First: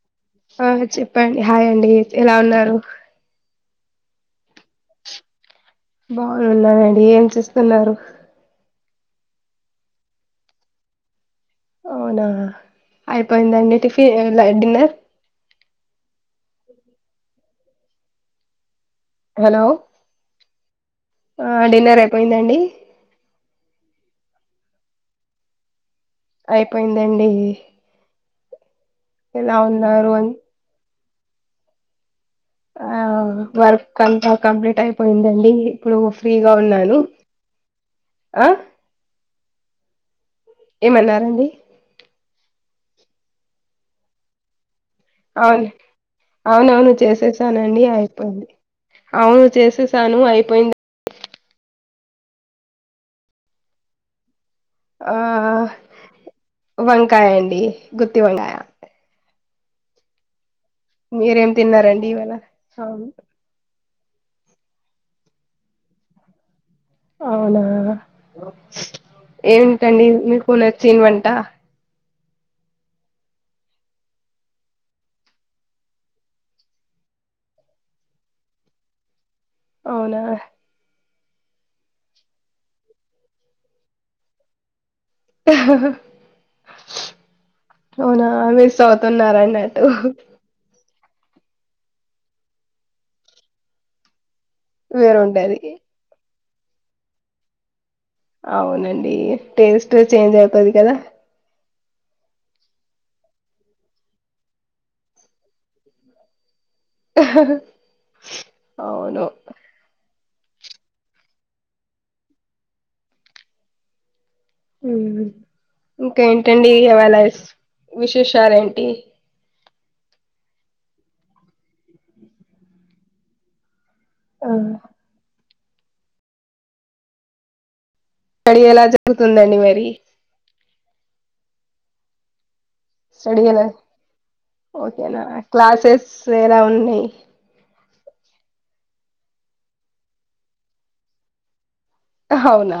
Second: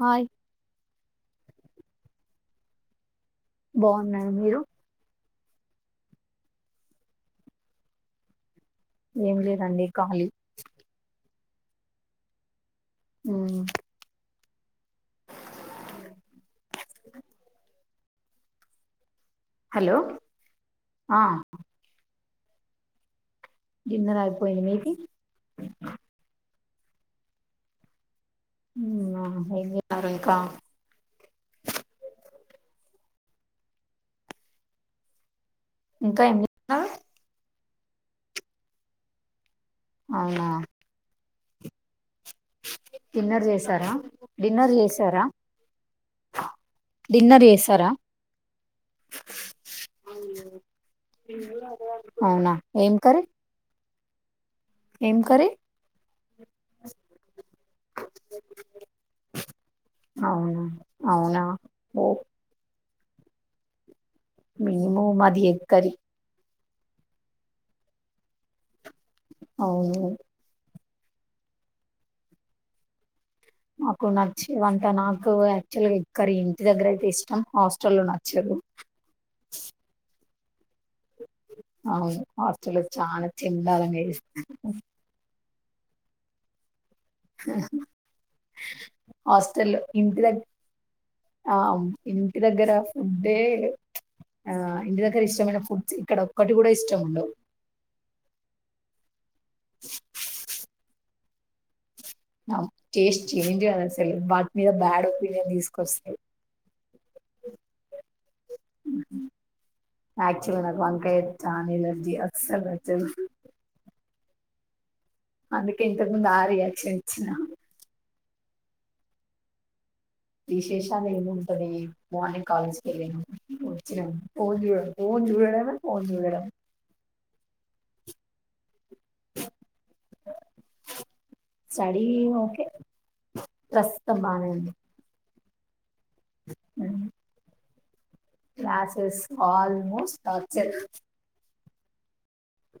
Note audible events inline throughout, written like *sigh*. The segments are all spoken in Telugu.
హాయ్ ఆ చె ప్పండి హాయ్ అండి ఎలా ఉన్నారు బాగున్నాన్ మీరు బాగునున్నానండి ఏం చేస్తున్నారు ఏం లేదండి ఖాళీ అవునా మ్మ్ అయిపోయింద అండీ టిఫి అ నైట్ డిన్నర్ హలో ఆ అ డిన్నర్ అ పోయిందండి డిన్నర్ ఆయిపోయింది మీది అయిపోయిందండి ఉం అ ఎలా ఎం చెత్తరు ఉన్నారు అ ఇంకా ఆ వర్క్ అంతా కంప్లీట్ అయిపోయిందండి ప్పుడు ఇంకా ఏం ఫ్రీగా చేస్తున్నారు ఉన్నాను ఆ అవునా ఏమన్నారండి డిన్నర్ చేసారా డిన్నర్ చేసి అవును అవునవును డిన్నర్ చేసేసానండి చేసారా అయిపోయింది అవును చేసేసాను అయిపోయింద అవునా ఏం కర్రీ ఏం కర్రీ ఆఅ వంకాయ ఇ గుత్తి వంకాయ అవునా అవునా మీరేం ఓ తిన్నారండి ఇవాళ అవును మినిమూ మది ఎగ్ కర్రీ అవునా అవును ఏంటండి మీకు న చేయిమంట నాకు నచ్చే వంట నాకు యాక్చువల్ గా ఎగ్ కరీ ఇంటి దగ్గర అయితే ఇష్టం హాస్టల్ లో నచ్చదు. ఔనా ఔను హస్టల చాల చెండాలంగాజెస్త్ హహ ఔనా మిస్ అవుతున్నారన్నట్టు ఆ ఇంటి దగ్గర ఫుడ్డే ఆ ఇంటి వేరు దగ్గర ఉంటది ఇష్టమైన ఫుడ్స్ ఇక్కడ ఒకటి గుడా ఇష్టమ్ ఉండవ్ అవునండీ టేస్ట్ చేంజ్ అవుతది కదా టేస్ట్ చేంజ్ కాద్ అసల్ వాటి మీద బ్యాడ్ ఒపీనియన్ తీసుకొస్తది ఔను ఆక్చువల నాక్ వంకాయ చాలా ఎలర్జీ అస్సల్ నచ్చదు ఉమ్. అందుకే ఇంతక్ ఇంకా ముంద్ ఆ రియాక్షన్ ఇచ్చిన విశాల్ ఏంటీ విశేషాలేం ఉంటదీ మార్నింగ్ కాలేజ్ కెలినం ఆ ఫోన్ జుడమ్ ఫోన్ జుడడమే ఫోన్ జూడడం అడి ఎలా జ గుతుందండి మరి స్టడీ ఓకే స్టడి ఎలా ప్రస్తుతం బానే ఉంది. ఓకేనా క్లాసెస్ సేరా హ్మ్. ఉన్నాయ్ క్లాసెస్ ఆల్మోస్ట్ టార్చర్ హవునా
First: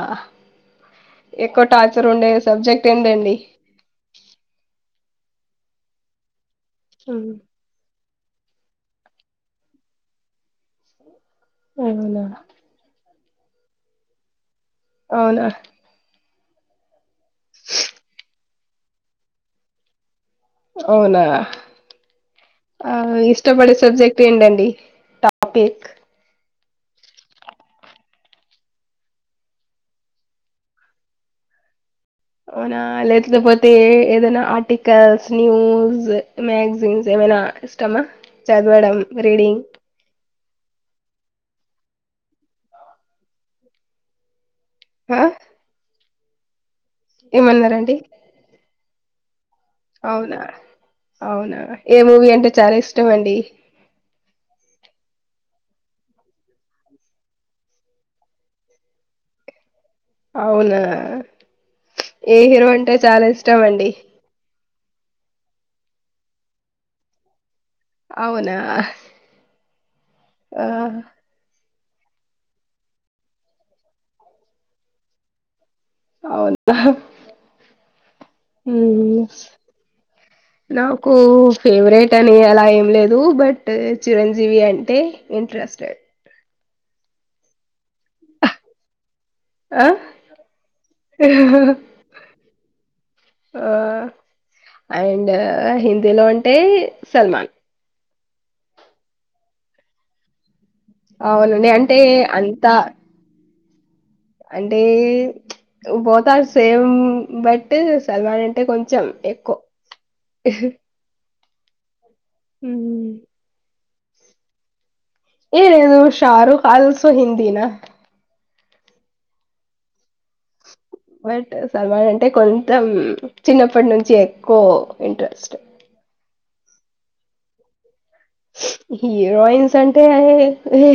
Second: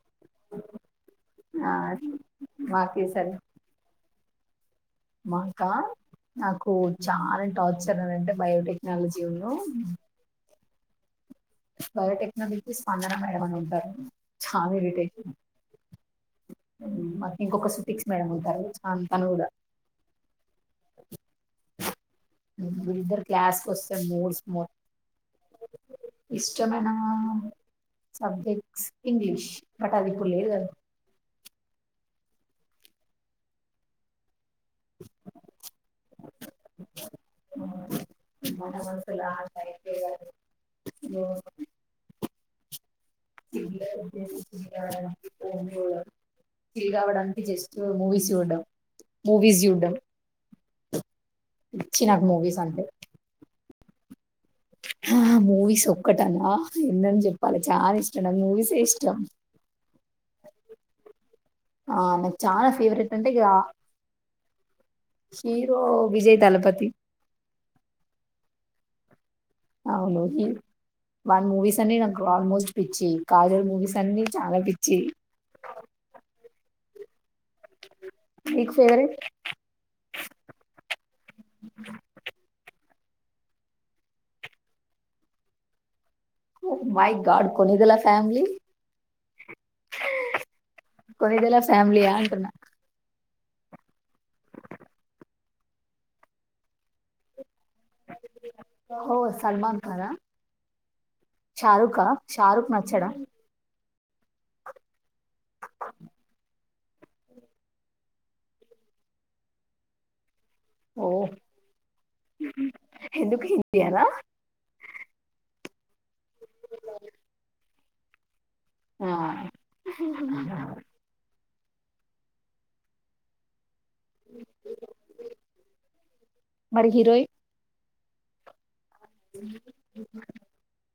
ఎక్కువ ఆ టార్చర్ ఉండే సబ్జెక్ట్ మాకి ఏంటండి మాంకా నాకు ఉమ్, చాలా టార్చ్ టే బయోటెక్నాలజీ యున్నూ అవునా బయోటెక్నాలజి స్పందన మే ఎ ఉంటా ఛాల ఇరిటే అవునా మ ఇంకొక సుటిక్స్ మేడం అంటారు చాంతను కూడా ఓనా ఆ వీళ్ళిద్దరు క్లాస్కి ఇష్టపడే వస్తే సబ్జెక్ట్ మూడ్స్ ఏంటండి టాపిక్ ఇష్టమైనా సబ్జెక్ట్స్ ఇంగ్లీష్ బట్ అదిప్పుడు లేద్గద ఔనా లేతుల పోతే ఏదన్నా ఇగ స్నూజ్ మాక్సింస్ ఏమైనా ఇష్టమా మన చదవడం మనసులో ఆ రీడింగ్ టైప్ ఏ ఇ అ ఆ పో చిల్ కావడానికి జస్ట్ ఏమన్నారండి మూవీస్ చూడం మూవీస్ చూడడం అవునా అవునా ఏ పిచ్చి నాకు మూవీ అంటే మూవీస్ చాలా ఇష్టం అండి ఆ మూవీస్ ఒక్కటా ఎన్నన్ని చెప్పాలి చాలా ఇష్టం నాక్ మూవీసే ఇష్టం అవునా ఆ నాకు ఏ హీరో చాలా అంటే ఫేవరెట్ చాలా ఇగ ఇష్టం అండి హీరో విజయ్ దలపతి అవునా అవునండి ఆ వాన్ మూవీస్ అన్ని నాకు ఆల్మోస్ట్ పిచ్చి కాజల్ మూవీస్ అన్ని చాలా పిచ్చి అవునా నీకు ఫేవరెట్ హుమ్ నాకు ఫేవరెట్ అని అలా ఏం లేదు బట్ చిరంజీవి అంటే ఇంట్రెస్టెడ్ మై గాడ్ కొనిదలస్ ఫ్యామిలీ ఆ కొనిదలా ఫ్యామిలీ ఆ అంటున్న ఆ అండ్ హిందీలో అంటే సల్మాన్ ఓహో సల్మాన్ కాన అవునండి అంటే అంతా నచ్చడా అంటే both are same but Salman అంటే కొంచెం ఎక్కువ ఓ మ్మ్. ఎందుకి ఎలా ఏరేదు షారుక్ అల్సో హింది నా ఆ బట్ సల్మాన్ అంటే కొంచెం చిన్న అప్పటి నుంచి ఎక్కువ ఇంట్రెస్ట్ మరి హీరోయిన్ హీరోయిన్స్ అంటే అది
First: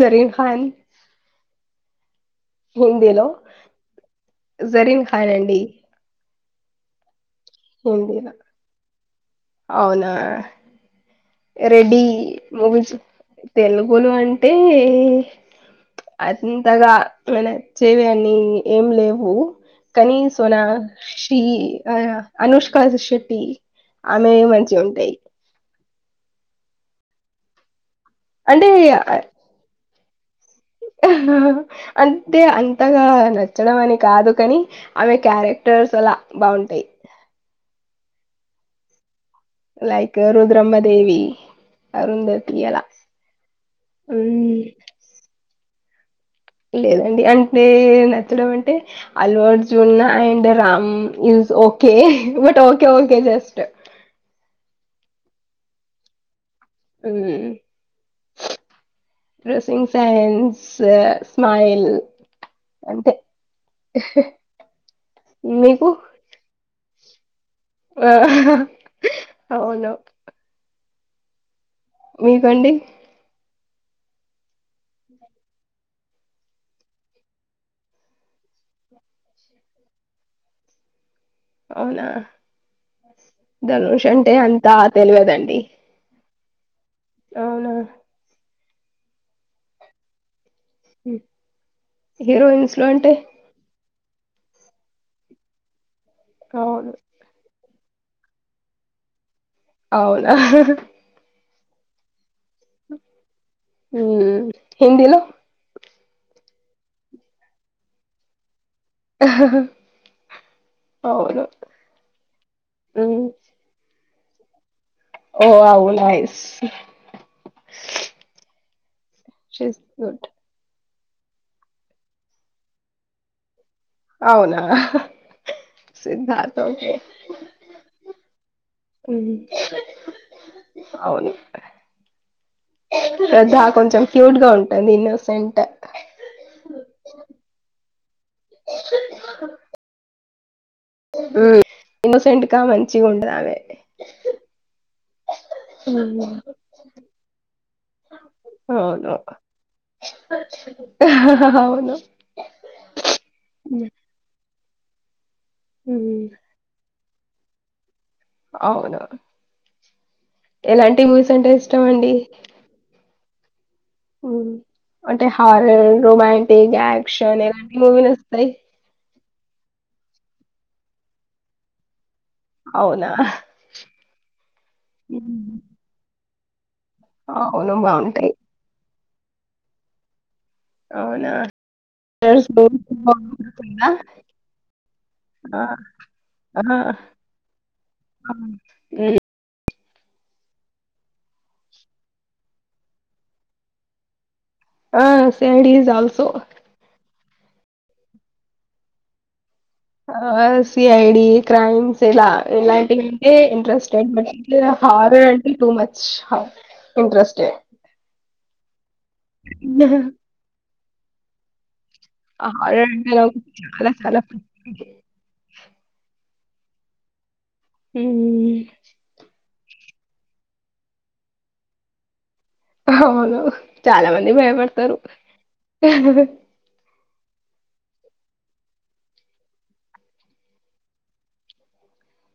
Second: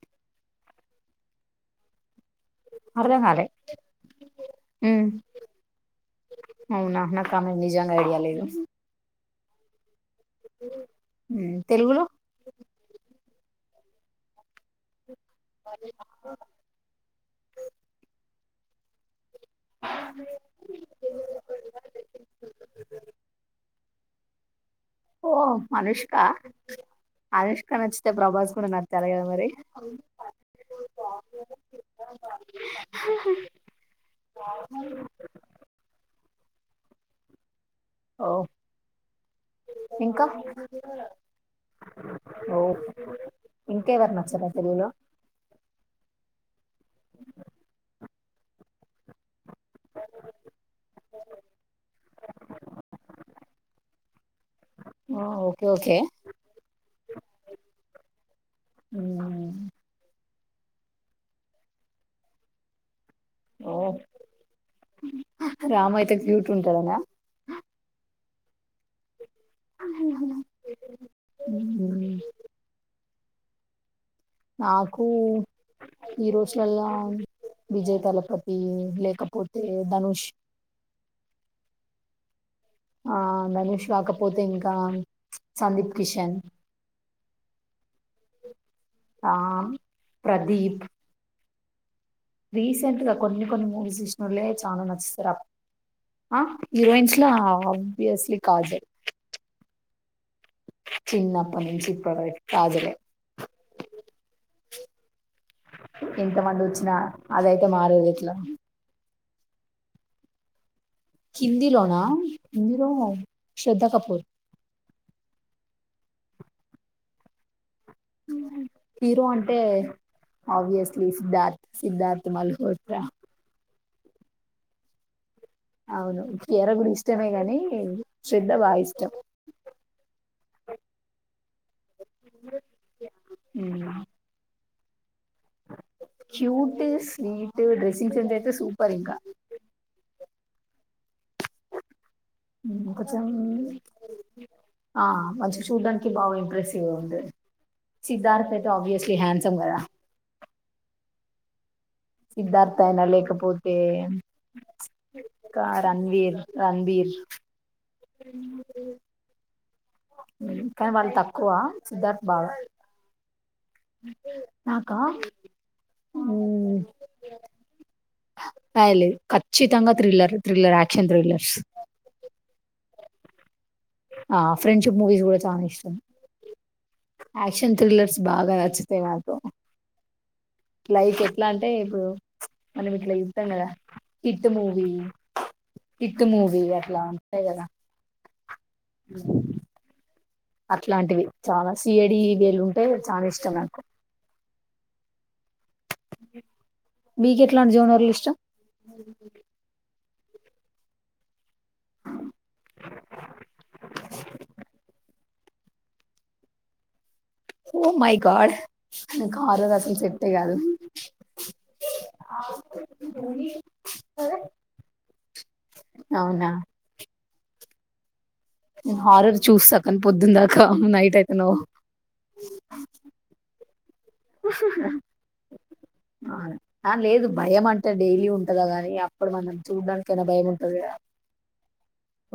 జరిఖన్ అర్థం హిందీలో కాలే ఉమ్ జరింఖన్ అండి అవునా నాక్ కాని నిజంగా ఐడియా హిందీలో లేదు అవునా ఇ రెడ్డి ముగిచ తెల్గులు అం టే అంతగా మన చేవి అన్నీ ఏం లేవు కనీ సోనా శ్రీ ఆ అనుష్కా శెట్టి ఆమె మంచి ఓ అనుష్ కా అనుష్క నాచ్ అే ప్రభాస్ కూడా అంటే నచ్చాలి కదా మరి అంటే అంతగా నచ్చడం అని కాదు కని ఆమె క్యారెక్టర్స్ అలా బాగుంటయి హొ లైక్ ఇంకా రుద్రమ్మదేవి అరుంధతి ఓ అలా ఇంకేవరు నచ్చరా మ్మ్. తెలుగులో లేదండి అంటే అంటే Allu Arjun and Ram is okay but okay okay just ఓహో okay okay um um dressing sense స్ స్మైల్ అంతే ఓ మీకు? రామ్ అయితే క్యూట్ ఉంటాడానా ఆ హా అవును ఉమ్ మీకండి నాకు ఈ రోజులలో విజయ్ తలపతి లేకపోతే ధనుష్ అవునా ఆ ధనుష్ అంటే కాకపోతే అంత ఇంకా తెలియదండి. సందీప్ కిషన్ అవునా ఆ ప్రదీప్ హ రీసెంట్ గా కొన్ని కొన్ని మూవీస్ ఇష్ట ఉళ్ళ చాను నచ్చస్తరా ఆ అవును. హీరోయిన్స్లా బ్వియస్లీ కాజల్ అవును హా హా ముంంచిప్ప ఇరే ఉమ్ హిహంద్‌లో ఇంత మంది వచ్చినా అదయితే మారేదు ఇట్లా హా హా కిందిలోనా కిందిలో శ్రద్ధ కపూర్ ఓ అవున్నాయిస్ ఉ ఇరు అంటే గుడ్. ఆబ్వియస్ సిద్ధార్థ్ మల్హోత్రా అవునా అవును కియారా సిద్ధార్థకే కూడా ఇష్టమే గాని శ్రద్ధ బాగా అవును శ్రధ ఇష్టం కొంచెం క్యూట్ గా ఉంటు అది క్యూట్ స్వీట్ డెస్ స అయితే సూపర్ ఇంకా ఇన్నోసెంట్కా ఉమ్, మంచి కొంచెం ఉండదామే ఆ మంచి చూడ్డానికి బాగా ఇంప్రెసివ్గా ఉంటది సిద్ధార్థ్ అయితే అవును ఆబ్వియస్లీ హ్యాండ్సమ్ కదా హా అవును సిద్ధార్థ అయినా లేకపోతే రణవీర్ రణవీర్ అవునును కానీ వాళ్ళు తక్కువ ఇష్టం అండి సిద్ధార్థ్ బావ అంటే హారర్ రొమాంటిక్ ఉమ్, యాక్షన్ ఎలాంటి మూవీలు వస్తాయి థ్రిలర్ థ్రిల్ర్ యాక్షన్ థ్రిలర్స్ అవునా ఆ ఫ్రెండ్షిప్ మూవీస్ కూడా హ్మ్. చాన ఇష్టం యాక్షన్ అవును థ్రిల్లర్స్ బాగుంటాయి బాగా నచ్చి తవాతో లైక్ అవునా ఎట్లా అంటే ఇప్పుడు హారర్స్ మనం మూవీస్ ఇట్లా ఇద్దాం కదా బాగుంటుందా? హిట్ మూవీ హిట్ మూవీ అట్లా ఉంటాయి కదా ఆ స అట్లాంటివి చాలా సియడి వీలు ఉంటే చాలా ఇష్టం నాకు ఆ సిఐడి ఈస్ ఆల్సో మీకెట్లాంటి జానర్లు ఇష్టం ఆ సి ఐడి క్రైమ్స్ ఇలా ఇలాంటివింటే ఇంట్రెస్ట్ అ horror too much interesting oh my god నాకు హరర్ అసలు సెట్టే కాదు హరర్ అంటే చాలా చాలా అవునా హ హారర్ చూస్తా కానీ పొద్దుందాకా నైట్ అయిపోయినవ్ అవును చాలా మంది భయపడతరు ఆ లేదు భయం అంటే డైలీ ఉంటదా గానీ అప్పటి మందం చూడ్డానికైనా భయం ఉంటాది కదా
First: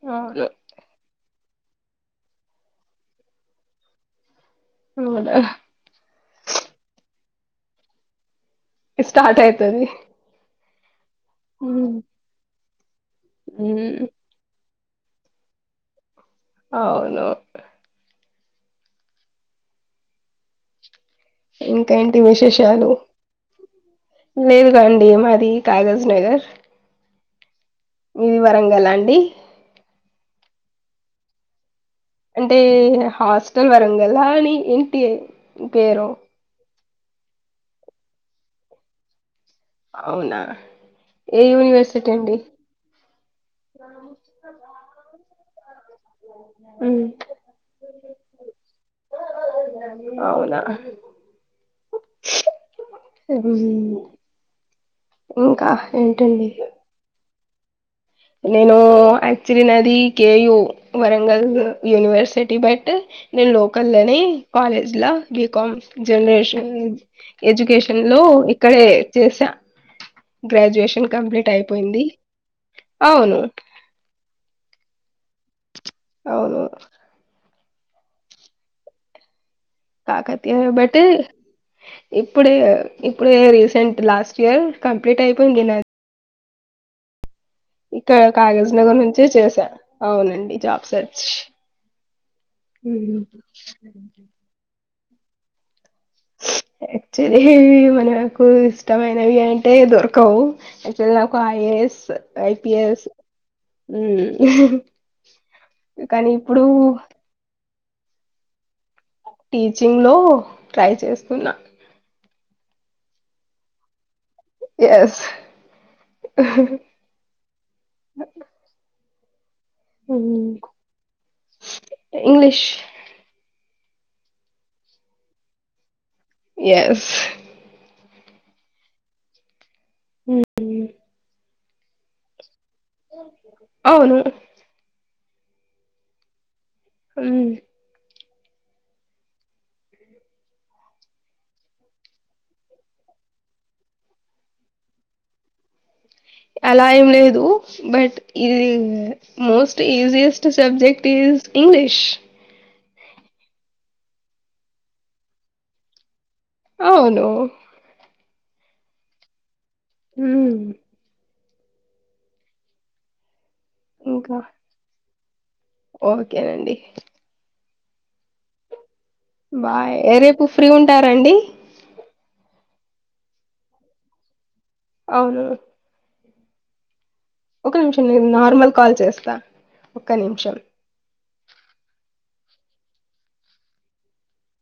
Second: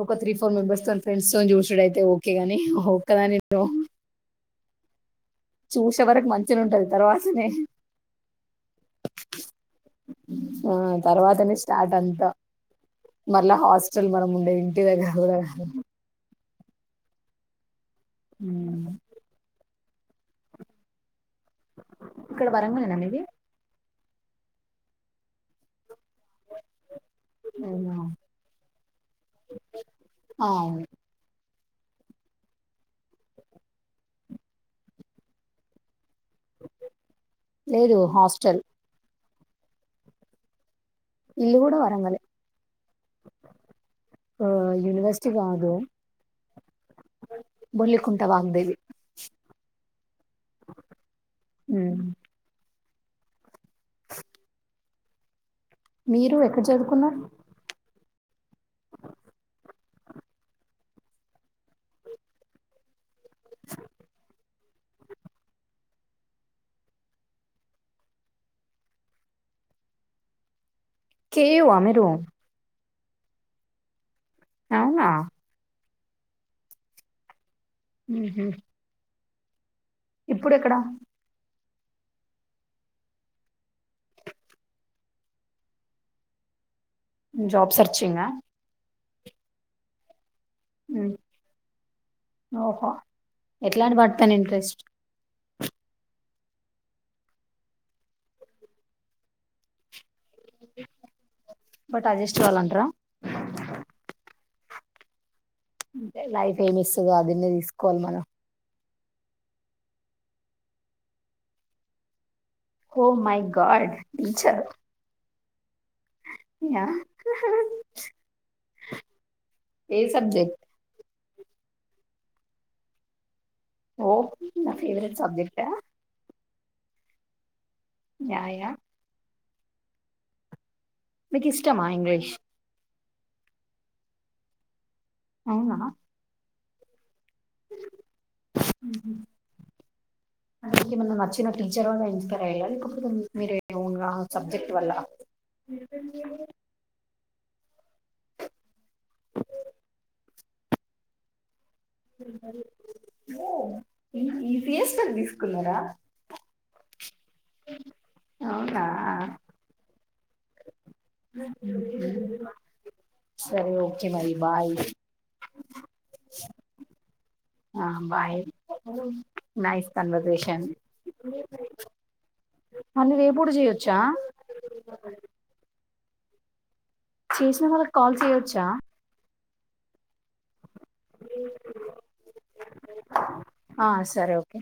ఒక త్రీ అవును. ఫోర్ మెంబెర్స్ తోని ఫ్రెండ్స్ తొని చూసుడయితే ఓకే గాని ఒక్కదాని అవును. చూసే వరకు మంచిగానే ఉంటది తర్వాత స్ స్టార్ట్ అయితది. ఆ తర్వాతనే స్టార్ట్ హ్మ్. అంతా మరల హ్మ్. హాస్టల్ మనం ఉండే ఇగ చాలు కదా అవును అ ఇంకా ఏంటి ఇక్కడ విశేషాలు వరంగలేనా మీది లేదు కాండి మాది కాగజ్ నగర్ మీది వరంగలా అండి ఆ అవును అంటే హాస్టల్ వరంగల్ అ అని ఏంటి పేరు లేదు హాస్టల్ అవునా ఏ ఇల్లు కూడా యూనివర్సిటీ వరంగలే అండి యూనివర్సిటీ కాదు ఉమ్, బొల్లికుంట వాగ్దేవి ఆ అవునా హ హ్మ్ ఇంకా మీరు ఏంటండి ఎక్కడ చదువుకున్నారు నేను యాక్చులీ నాది కేయూ వరంగల్ యూనివర్సిటీ బట్ నేను లోకల్లోని కాలేజ్ బీకామ్ జనరేషన్ ఎడ్యుకేషన్ లో ఇక్కడే చేసా గ్రాడ్యుయేషన్ కంప్లీట్ కేయు ఆ అయిపోయింది మీరు అవును అవునా అవును హ తాకతయ బట్ ఇప్పుడే ఇప్పుడే రీసెంట్ లాస్ట్ ఇయర్ కంప్లీట్ అయిపోయింది నాది జాబ్ ఇక్కడ సర్చింగా కాలెజ్ నగర్ నుంచి చే చేసా అవునండి జాబ్ సెర్చ్ ఓహో ఎట్లాంటి పడతాను ఇంట్రెస్ట్ యాక్చువల్లీ మనకు ఇష్టమైనవి అంటే దొరకవు క్చువల్ నాకు ఐఏఎస్ బట్ అడ్జస్ట్ కావాలంటారా ఐపిఎస్ కానీ లైఫ్ ఇప్పుడు ఏమి ఇస్తు అదన్నే తీసుకు కోల్ మన టీచింగ్ లో ట్రై చేస్తున్నా oh my god yes ya ఏ సబ్జెక్ట్ ఇంగ్లీష్ ఓ నా ఫేవరెట్ సబ్జెక్ట్ ఎస్ న్యా ఉ ఎ ఇష్టమా ఇంగ్లీష్ అవును అవునా ఉమ్ అ మ నచ్చిన టీచర్ వల్ల ఇన్స్పైర్ అయ్యలా లేకపోతే మీరు సబ్జెక్ట్ వల్ల అలా ఏం లేదు బట్ ఇ most easiest subject is English ఈ సిఎస్టర్ తీసుకున్నారా అవును అవునా ఉ *inaudible* సరే ఓకే మరి ఇంకా బాయ్ ఓకేనండి ఆ బాయ్ నైస్ బాయ్ రేపు కన్వర్సేషన్ ఫ్రీ ఉంటారండి అంటే రేపు కూడా చేయొచ్చా అవును చేసిన ఒక వాళ్ళకి నిమిషం కాల్ నేను చేయొచ్చా నార్మల్ కాల్ చేస్తా ఒక్క నిమిషం ఆ సరే ఓకే